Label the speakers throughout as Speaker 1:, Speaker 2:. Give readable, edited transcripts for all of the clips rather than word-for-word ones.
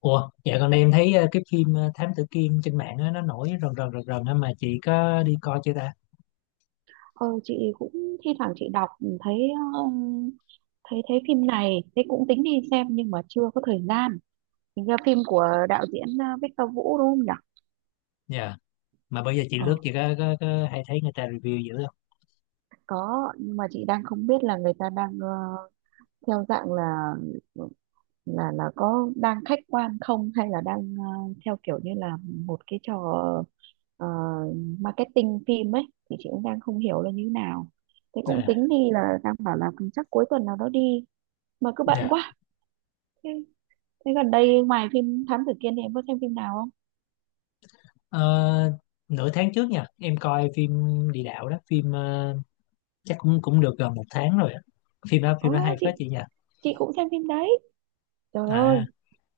Speaker 1: Ủa, dạ gần đây em thấy cái phim Thám Tử Kiên trên mạng á, nó nổi rần rần rần rần á, mà chị có đi coi chưa ta?
Speaker 2: Ờ chị cũng thi thoảng chị đọc thấy ờ, thấy thấy phim này, thế cũng tính đi xem nhưng mà chưa có thời gian. Hình ra phim của đạo diễn Victor Vũ đúng không nhỉ?
Speaker 1: Dạ. Mà bây giờ chị
Speaker 2: ờ
Speaker 1: lướt chị có hay thấy người ta review dữ không?
Speaker 2: có, nhưng mà chị đang không biết là người ta đang theo dạng là là có đang khách quan không, hay là đang theo kiểu như là một cái trò ờ, marketing phim ấy, thì chị cũng đang không hiểu là như thế nào. Thế
Speaker 1: À,
Speaker 2: cũng tính đi, là đang bảo là chắc cuối tuần nào đó đi, mà cứ bận
Speaker 1: dạ.
Speaker 2: quá. Thế Thế gần đây ngoài phim Thám Tử Kiên thì em có xem phim nào không?
Speaker 1: Ờ, Nửa tháng trước nha, em coi phim Địa Đạo đó, phim chắc cũng cũng được gần một tháng rồi á. Phim đó
Speaker 2: Ồ,
Speaker 1: hay phết
Speaker 2: chị
Speaker 1: chị nha.
Speaker 2: chị cũng xem phim đấy. Trời
Speaker 1: À,
Speaker 2: ơi,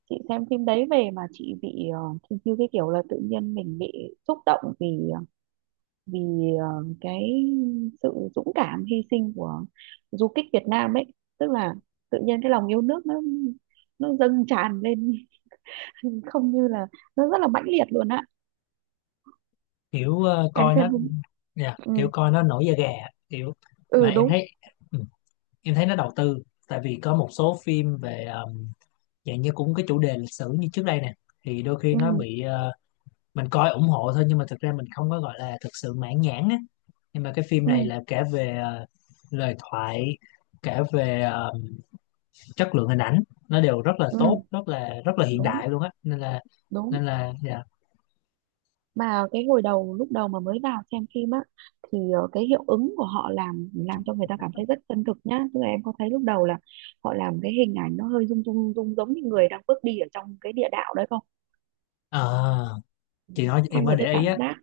Speaker 2: chị xem phim đấy về mà chị bị thì như cái kiểu là tự nhiên mình bị xúc động vì ờ, vì ờ, cái sự dũng cảm hy sinh của du kích Việt Nam ấy, tức là tự nhiên cái lòng yêu nước nó dâng tràn lên không, như là nó rất là mãnh liệt luôn á.
Speaker 1: kiểu ờ,
Speaker 2: Em
Speaker 1: coi
Speaker 2: xem
Speaker 1: nó
Speaker 2: phim
Speaker 1: dạ,
Speaker 2: ừ,
Speaker 1: kiểu coi nó nổi da gà kiểu mà
Speaker 2: ừ
Speaker 1: em
Speaker 2: đúng.
Speaker 1: thấy ừ, nó đầu tư, tại vì có một số phim về dạng như cũng cái chủ đề lịch sử như trước đây nè thì đôi khi
Speaker 2: Ừ,
Speaker 1: nó bị mình coi ủng hộ thôi, nhưng mà thực ra mình không có gọi là thực sự mãn nhãn á. Nhưng mà cái phim
Speaker 2: ừ,
Speaker 1: này là kể về lời thoại, kể về chất lượng hình ảnh, nó đều rất là tốt,
Speaker 2: ừ
Speaker 1: rất là hiện
Speaker 2: đúng,
Speaker 1: đại luôn á,
Speaker 2: đúng.
Speaker 1: nên là dạ.
Speaker 2: Mà cái hồi đầu, lúc đầu mà mới vào xem phim á, thì cái hiệu ứng của họ làm cho người ta cảm thấy rất chân thực nhá, tức là em có thấy lúc đầu là họ làm cái hình ảnh nó hơi rung rung rung giống như người đang bước đi ở trong cái địa đạo đấy không?
Speaker 1: Ờ, chị nói em
Speaker 2: Xong rồi
Speaker 1: mới
Speaker 2: cái
Speaker 1: để
Speaker 2: cảm
Speaker 1: ý á.
Speaker 2: giác,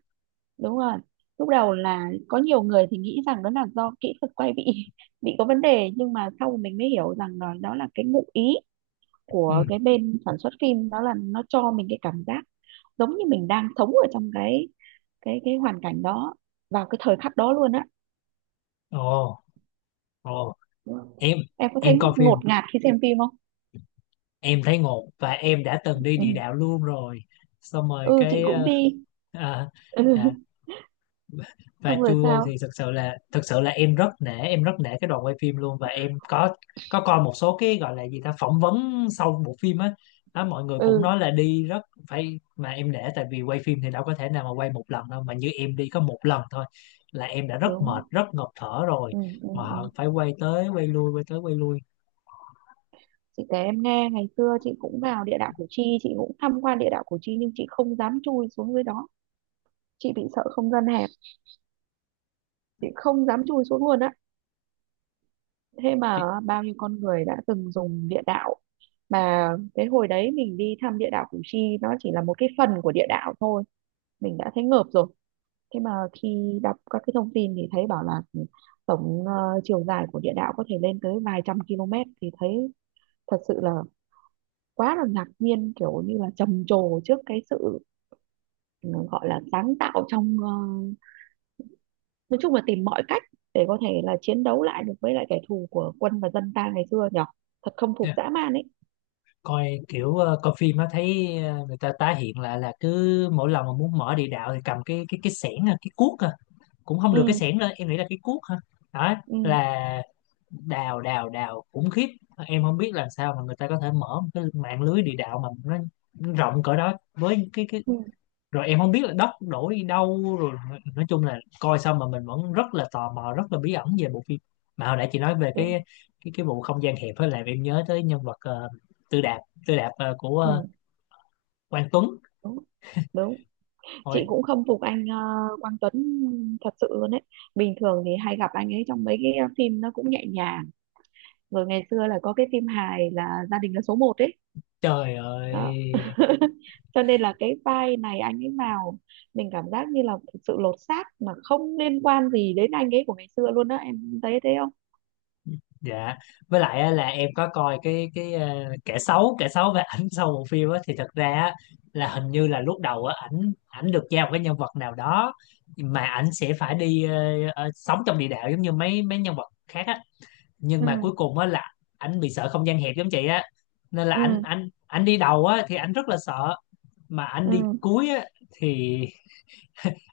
Speaker 2: đúng rồi, lúc đầu là có nhiều người thì nghĩ rằng đó là do kỹ thuật quay bị bị có vấn đề, nhưng mà sau mình mới hiểu rằng đó, đó là cái ngụ ý
Speaker 1: Ừ.
Speaker 2: của cái bên sản xuất phim, đó là nó cho mình cái cảm giác giống như mình đang sống ở trong cái cái hoàn cảnh đó, vào cái thời khắc đó luôn á.
Speaker 1: Ồ. Ồ.
Speaker 2: Vâng.
Speaker 1: Em
Speaker 2: Em có
Speaker 1: em
Speaker 2: thấy
Speaker 1: coi
Speaker 2: ngột
Speaker 1: phim
Speaker 2: ngạt khi xem phim không?
Speaker 1: em thấy ngột, và em đã từng đi
Speaker 2: Ừ,
Speaker 1: địa đạo luôn rồi. Xong rồi
Speaker 2: ừ chị
Speaker 1: cái
Speaker 2: cũng đi.
Speaker 1: à,
Speaker 2: Ừ.
Speaker 1: dạ. Và
Speaker 2: Xong rồi
Speaker 1: chui vô
Speaker 2: sao?
Speaker 1: thì thực sự là em rất nể cái đoàn quay phim luôn. Và em có coi một số cái gọi là gì ta, phỏng vấn sau bộ phim á. Đó, mọi người cũng
Speaker 2: Ừ
Speaker 1: nói là đi rất phải, mà em nể tại vì quay phim thì đâu có thể nào mà quay một lần đâu, mà như em đi có một lần thôi là em đã rất mệt
Speaker 2: đúng.
Speaker 1: rất ngộp thở rồi,
Speaker 2: Ừ, ừ,
Speaker 1: mà
Speaker 2: ừ.
Speaker 1: họ phải quay tới quay lui, quay tới quay lui.
Speaker 2: Chị kể em nghe, ngày xưa chị cũng vào địa đạo Củ Chi, chị cũng tham quan địa đạo Củ Chi nhưng chị không dám chui xuống dưới đó, chị bị sợ không gian hẹp, chị không dám chui xuống luôn á. Thế mà
Speaker 1: Chị-
Speaker 2: bao nhiêu con người đã từng dùng địa đạo. Mà cái hồi đấy mình đi thăm địa đạo Củ Chi, nó chỉ là một cái phần của địa đạo thôi, mình đã thấy ngợp rồi. Thế mà khi đọc các cái thông tin thì thấy bảo là tổng chiều dài của địa đạo có thể lên tới vài trăm km, thì thấy thật sự là quá là ngạc nhiên, kiểu như là trầm trồ trước cái sự ừ, gọi là sáng tạo trong nói chung là tìm mọi cách để có thể là chiến đấu lại được với lại kẻ thù của quân và dân ta ngày xưa nhỉ. Thật không phục, dã man ấy.
Speaker 1: Coi kiểu coi phim á thấy người ta tái hiện lại là cứ mỗi lần mà muốn mở địa đạo thì cầm cái xẻng à, cái cuốc à, cũng không được.
Speaker 2: Ừ,
Speaker 1: Cái xẻng lên, em nghĩ là cái cuốc hả? Đó
Speaker 2: ừ,
Speaker 1: là đào đào đào khủng khiếp. Em không biết làm sao mà người ta có thể mở một cái mạng lưới địa đạo mà nó rộng cỡ đó, với cái
Speaker 2: ừ
Speaker 1: rồi em không biết là đất đổ đi đâu rồi. Nói chung là coi xong mà mình vẫn rất là tò mò, rất là bí ẩn về bộ phim. Mà hồi nãy chị nói về
Speaker 2: đúng.
Speaker 1: cái vụ không gian hẹp, với lại em nhớ tới nhân vật Tư Đạp, Tư Đạp của
Speaker 2: Ừ,
Speaker 1: Quang Tuấn.
Speaker 2: đúng, đúng. Chị
Speaker 1: Ôi
Speaker 2: cũng không phục anh Quang Tuấn thật sự luôn đấy. Bình thường thì hay gặp anh ấy trong mấy cái phim nó cũng nhẹ nhàng, rồi ngày xưa là có cái phim hài là Gia Đình Là Số Một ấy
Speaker 1: trời
Speaker 2: đó.
Speaker 1: ơi,
Speaker 2: Cho nên là cái vai này anh ấy vào, mình cảm giác như là thực sự lột xác, mà không liên quan gì đến anh ấy của ngày xưa luôn, đó em thấy thế không?
Speaker 1: dạ. Với lại á, là em có coi cái kẻ xấu và ảnh sau bộ phim á thì thật ra á, là hình như là lúc đầu á, ảnh ảnh được giao một cái nhân vật nào đó mà ảnh sẽ phải đi sống trong địa đạo giống như mấy mấy nhân vật khác á. Nhưng mà
Speaker 2: Ừ,
Speaker 1: cuối cùng á là ảnh bị sợ không gian hẹp giống chị á, nên là ảnh
Speaker 2: ừ,
Speaker 1: ảnh ảnh đi đầu á thì ảnh rất là sợ, mà ảnh đi
Speaker 2: ừ,
Speaker 1: cuối á thì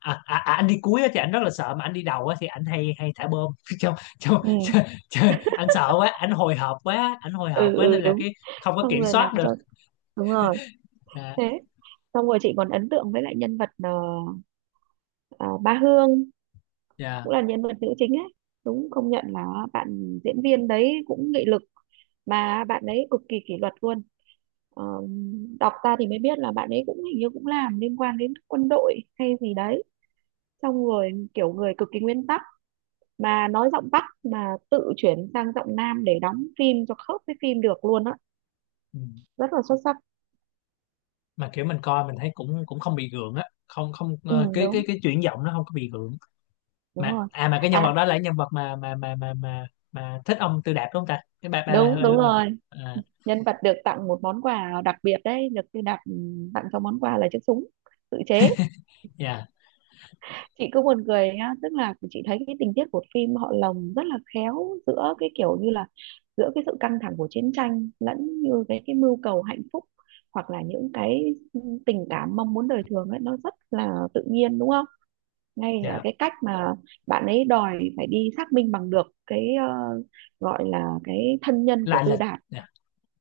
Speaker 1: anh đi cuối á thì anh rất là sợ, mà anh đi đầu á thì anh hay hay thả bom trong trong
Speaker 2: ừ,
Speaker 1: trời, anh sợ quá, anh hồi hộp quá, anh hồi hộp
Speaker 2: ừ,
Speaker 1: quá
Speaker 2: ừ
Speaker 1: nên là
Speaker 2: đúng.
Speaker 1: cái không có kiểm
Speaker 2: Xong rồi
Speaker 1: soát
Speaker 2: làm
Speaker 1: được.
Speaker 2: cho, đúng rồi.
Speaker 1: À,
Speaker 2: Thế xong rồi chị còn ấn tượng với lại nhân vật ờ, Ba Hương,
Speaker 1: dạ.
Speaker 2: cũng là nhân vật nữ chính ấy. Đúng, công nhận là bạn diễn viên đấy cũng nghị lực, mà bạn ấy cực kỳ kỷ luật luôn. Ờ, Đọc ra thì mới biết là bạn ấy cũng hình như cũng làm liên quan đến quân đội hay gì đấy, xong rồi kiểu người cực kỳ nguyên tắc, mà nói giọng Bắc mà tự chuyển sang giọng Nam để đóng phim cho khớp với phim được luôn á,
Speaker 1: Ừ.
Speaker 2: rất là xuất sắc.
Speaker 1: Mà kiểu mình coi mình thấy cũng cũng không bị gượng á, không không
Speaker 2: Ừ
Speaker 1: ờ, cái
Speaker 2: đúng,
Speaker 1: chuyển giọng nó không có bị gượng.
Speaker 2: đúng
Speaker 1: Mà
Speaker 2: rồi.
Speaker 1: mà cái nhân
Speaker 2: À,
Speaker 1: vật đó là cái nhân vật mà thích ông Tư Đạp đúng không ta? Cái bà bà, bà,
Speaker 2: đúng, đúng
Speaker 1: bà, bà.
Speaker 2: rồi.
Speaker 1: À,
Speaker 2: Nhân vật được tặng một món quà đặc biệt đấy, được được đặt, tặng cho món quà là chiếc súng tự chế.
Speaker 1: dạ,
Speaker 2: Chị cứ buồn cười nhá, tức là chị thấy cái tình tiết của phim họ lồng rất là khéo giữa cái kiểu như là giữa cái sự căng thẳng của chiến tranh lẫn như cái mưu cầu hạnh phúc, hoặc là những cái tình cảm mong muốn đời thường ấy, nó rất là tự nhiên đúng không? Ngay ở
Speaker 1: dạ,
Speaker 2: cái cách mà bạn ấy đòi phải đi xác minh bằng được cái gọi là cái thân nhân của
Speaker 1: La
Speaker 2: Tư
Speaker 1: Lịch,
Speaker 2: Đảo
Speaker 1: dạ.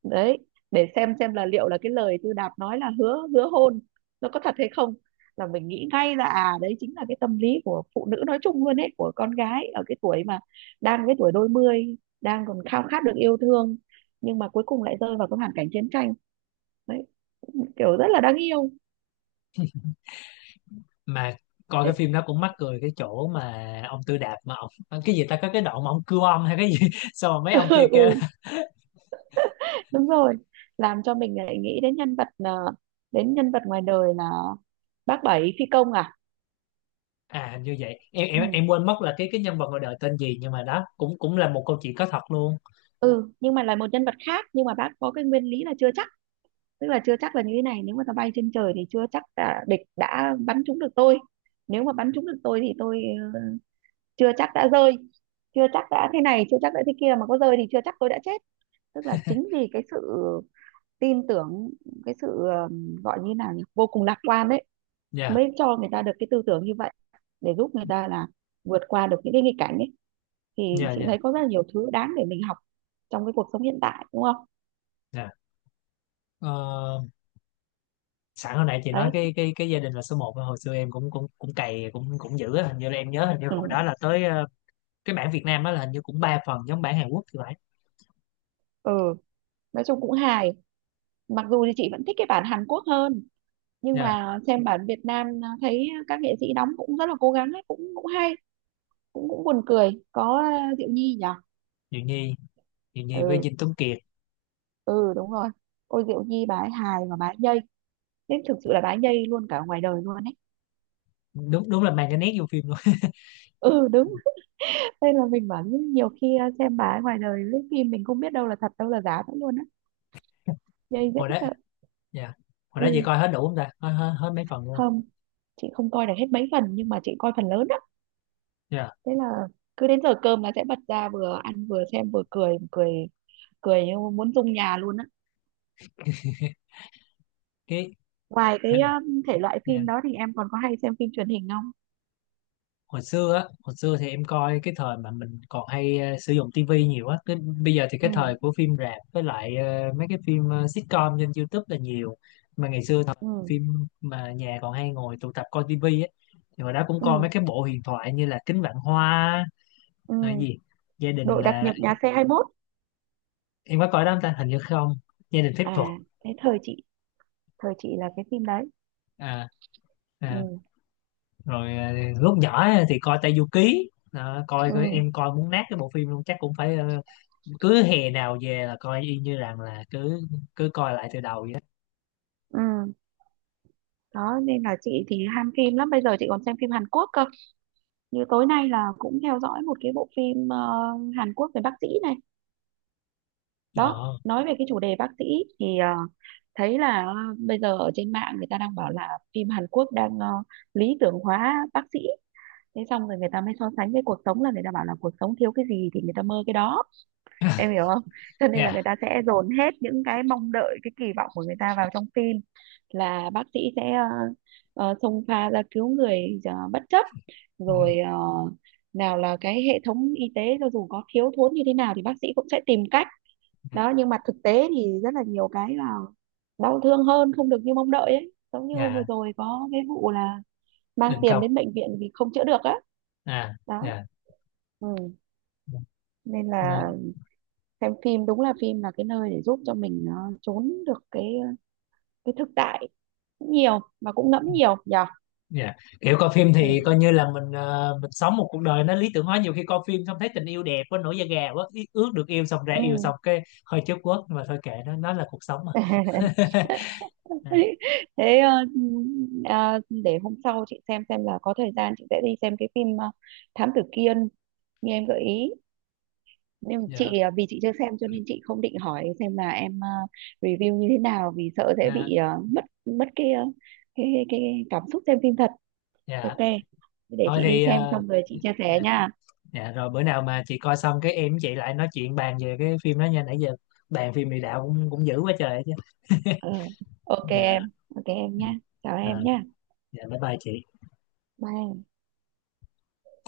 Speaker 2: đấy, để xem là liệu là cái lời Tư Đạp nói là hứa hứa hôn nó có thật hay không, là mình nghĩ ngay là à, đấy chính là cái tâm lý của phụ nữ nói chung luôn ấy, của con gái ở cái tuổi mà đang cái tuổi đôi mươi, đang còn khao khát được yêu thương nhưng mà cuối cùng lại rơi vào cái hoàn cảnh chiến tranh đấy, kiểu rất là đáng yêu.
Speaker 1: Mà coi cái phim đó cũng mắc cười cái chỗ mà ông Tư Đạp mà ông cái gì ta, có cái đoạn mà ông cưa ông hay cái gì xong rồi mấy ông kia
Speaker 2: Ừ,
Speaker 1: kêu.
Speaker 2: ừ, đúng rồi. Làm cho mình lại nghĩ đến nhân vật, đến nhân vật ngoài đời là bác Bảy phi công à.
Speaker 1: À hình như vậy, em em
Speaker 2: Ừ.
Speaker 1: em quên mất là cái nhân vật ngoài đời tên gì, nhưng mà đó cũng cũng là một câu chuyện có thật luôn.
Speaker 2: Ừ, nhưng mà là một nhân vật khác, nhưng mà bác có cái nguyên lý là chưa chắc, tức là chưa chắc, là như thế này, nếu mà nó bay trên trời thì chưa chắc là địch đã bắn trúng được tôi, nếu mà bắn trúng được tôi thì tôi ờ, chưa chắc đã rơi, chưa chắc đã thế này, chưa chắc đã thế kia, mà có rơi thì chưa chắc tôi đã chết. Tức là chính vì cái sự tin tưởng, cái sự gọi như nào nhỉ, vô cùng lạc quan đấy,
Speaker 1: Dạ,
Speaker 2: mới cho người ta được cái tư tưởng như vậy, để giúp người ta là vượt qua được những cái nghịch cảnh ấy. Thì
Speaker 1: dạ,
Speaker 2: chị
Speaker 1: dạ,
Speaker 2: thấy có rất là nhiều thứ đáng để mình học trong cái cuộc sống hiện tại đúng không?
Speaker 1: dạ. Ờ, Sẵn hồi nãy chị nói
Speaker 2: Đấy.
Speaker 1: cái gia đình là số một, hồi xưa em cũng cũng cũng cày cũng cũng dữ á. Hình như là em nhớ, hình như hồi
Speaker 2: Ừ,
Speaker 1: đó là tới cái bản Việt Nam đó là hình như cũng ba phần giống bản Hàn Quốc thì phải.
Speaker 2: ừ. Nói chung cũng hài, mặc dù thì chị vẫn thích cái bản Hàn Quốc hơn, nhưng
Speaker 1: Dạ.
Speaker 2: mà xem bản Việt Nam thấy các nghệ sĩ đóng cũng rất là cố gắng ấy, cũng cũng hay, cũng cũng buồn cười, có Diệu Nhi nhỉ.
Speaker 1: Diệu Nhi, Diệu Nhi với
Speaker 2: Ừ,
Speaker 1: Dinh Tuấn Kiệt.
Speaker 2: ừ đúng rồi. Ôi Diệu Nhi, bà ấy hài và bà ấy nhây, nên thực sự là bà ấy nhây luôn cả ngoài đời luôn ấy.
Speaker 1: Đúng, đúng là mang cái nét vô phim luôn.
Speaker 2: Ừ đúng. Nên là mình bảo nhiều khi xem bà ấy ngoài đời lấy phim mình không biết đâu là thật đâu là giả nữa luôn á, nhây dễ
Speaker 1: Hồi đó,
Speaker 2: sợ.
Speaker 1: dạ, hồi đó chị
Speaker 2: Ừ.
Speaker 1: coi hết đủ không ta? Hết, hết, hết mấy phần luôn.
Speaker 2: Không, chị không coi được hết mấy phần nhưng mà chị coi phần lớn á.
Speaker 1: Dạ.
Speaker 2: Thế là cứ đến giờ cơm là sẽ bật ra, vừa ăn vừa xem vừa cười cười cười như muốn rung nhà luôn á.
Speaker 1: Cái
Speaker 2: Ngoài cái thể loại
Speaker 1: dạ.
Speaker 2: phim đó thì em còn có hay xem phim truyền hình không?
Speaker 1: Hồi xưa á, hồi xưa thì em coi cái thời mà mình còn hay sử dụng tivi nhiều á. Cái bây giờ thì
Speaker 2: Ừ,
Speaker 1: cái thời của phim rạp, với lại mấy cái phim sitcom trên YouTube là nhiều. Mà ngày xưa thời mà
Speaker 2: ừ,
Speaker 1: phim mà nhà còn hay ngồi tụ tập coi tivi á thì hồi đó cũng coi
Speaker 2: ừ,
Speaker 1: mấy cái bộ huyền thoại như là Kính Vạn Hoa là cái
Speaker 2: ừ.
Speaker 1: gì, gia đình
Speaker 2: Đội đặc
Speaker 1: là
Speaker 2: nhiệm nhà xe 21.
Speaker 1: em có coi đó không ta, hình như không. Gia đình phép thuật.
Speaker 2: À, thế thời chị, thời chị là cái phim đấy.
Speaker 1: À, à,
Speaker 2: Ừ,
Speaker 1: rồi lúc nhỏ á thì coi Tayuki. Đó, coi coi-
Speaker 2: ừ,
Speaker 1: em coi muốn nát cái bộ phim luôn, chắc cũng phải cứ hè nào về là coi y như rằng là cứ cứ coi lại từ đầu vậy đó.
Speaker 2: ừ. Đó nên là chị thì ham phim lắm, bây giờ chị còn xem phim Hàn Quốc cơ. Như tối nay là cũng theo dõi một cái bộ phim Hàn Quốc về bác sĩ này đó,
Speaker 1: Ờ,
Speaker 2: nói về cái chủ đề bác sĩ. Thì thấy là bây giờ ở trên mạng người ta đang bảo là phim Hàn Quốc đang lý tưởng hóa bác sĩ. Thế xong rồi người ta mới so sánh với cuộc sống, là người ta bảo là cuộc sống thiếu cái gì thì người ta mơ cái đó, em hiểu không? Cho nên là
Speaker 1: dạ,
Speaker 2: người ta sẽ dồn hết những cái mong đợi, cái kỳ vọng của người ta vào trong phim, là bác sĩ sẽ xông pha ra cứu người, bất chấp, rồi nào là cái hệ thống y tế cho dù có thiếu thốn như thế nào thì bác sĩ cũng sẽ tìm cách.
Speaker 1: dạ,
Speaker 2: Đó, nhưng mà thực tế thì rất là nhiều cái là đau thương hơn, không được như mong đợi ấy, giống như hôm vừa
Speaker 1: dạ.
Speaker 2: rồi có cái vụ là mang
Speaker 1: Đình
Speaker 2: tiền
Speaker 1: công.
Speaker 2: đến bệnh viện vì không chữa được á.
Speaker 1: À
Speaker 2: Đó.
Speaker 1: dạ.
Speaker 2: Ừ. Nên là
Speaker 1: Nên-
Speaker 2: xem phim đúng là phim là cái nơi để giúp cho mình trốn được cái cái thực tại nhiều, mà cũng ngẫm nhiều nhở.
Speaker 1: dạ, kiểu coi phim thì
Speaker 2: Ừ.
Speaker 1: coi như là mình, mình sống một cuộc đời nó lý tưởng hóa, nhiều khi coi phim xong thấy tình yêu đẹp quá, nổi da gà quá, ước được yêu, xong ra
Speaker 2: Ừ.
Speaker 1: yêu xong cái hơi chớp quất, mà thôi kệ nó là cuộc sống mà. À,
Speaker 2: Thế để hôm sau chị xem là có thời gian chị sẽ đi xem cái phim Thám Tử Kiên như em gợi ý. Nhưng
Speaker 1: dạ,
Speaker 2: chị vì chị chưa xem cho nên chị không định hỏi xem là em review như thế nào, vì sợ sẽ
Speaker 1: à,
Speaker 2: bị mất mất cái cái cảm xúc xem phim thật.
Speaker 1: dạ,
Speaker 2: Ok, để
Speaker 1: thôi
Speaker 2: chị đi
Speaker 1: thì
Speaker 2: xem xong rồi chị chia sẻ
Speaker 1: dạ,
Speaker 2: nha.
Speaker 1: dạ, rồi bữa nào mà chị coi xong cái em với chị lại nói chuyện bàn về cái phim đó nha. Nãy giờ bàn phim mì đạo cũng cũng dữ quá trời chứ.
Speaker 2: Ừ. Ok
Speaker 1: Dạ.
Speaker 2: em. Ok em
Speaker 1: Ừ.
Speaker 2: nhá, chào em
Speaker 1: Ờ,
Speaker 2: nhá,
Speaker 1: dạ, bye bye chị
Speaker 2: bye em.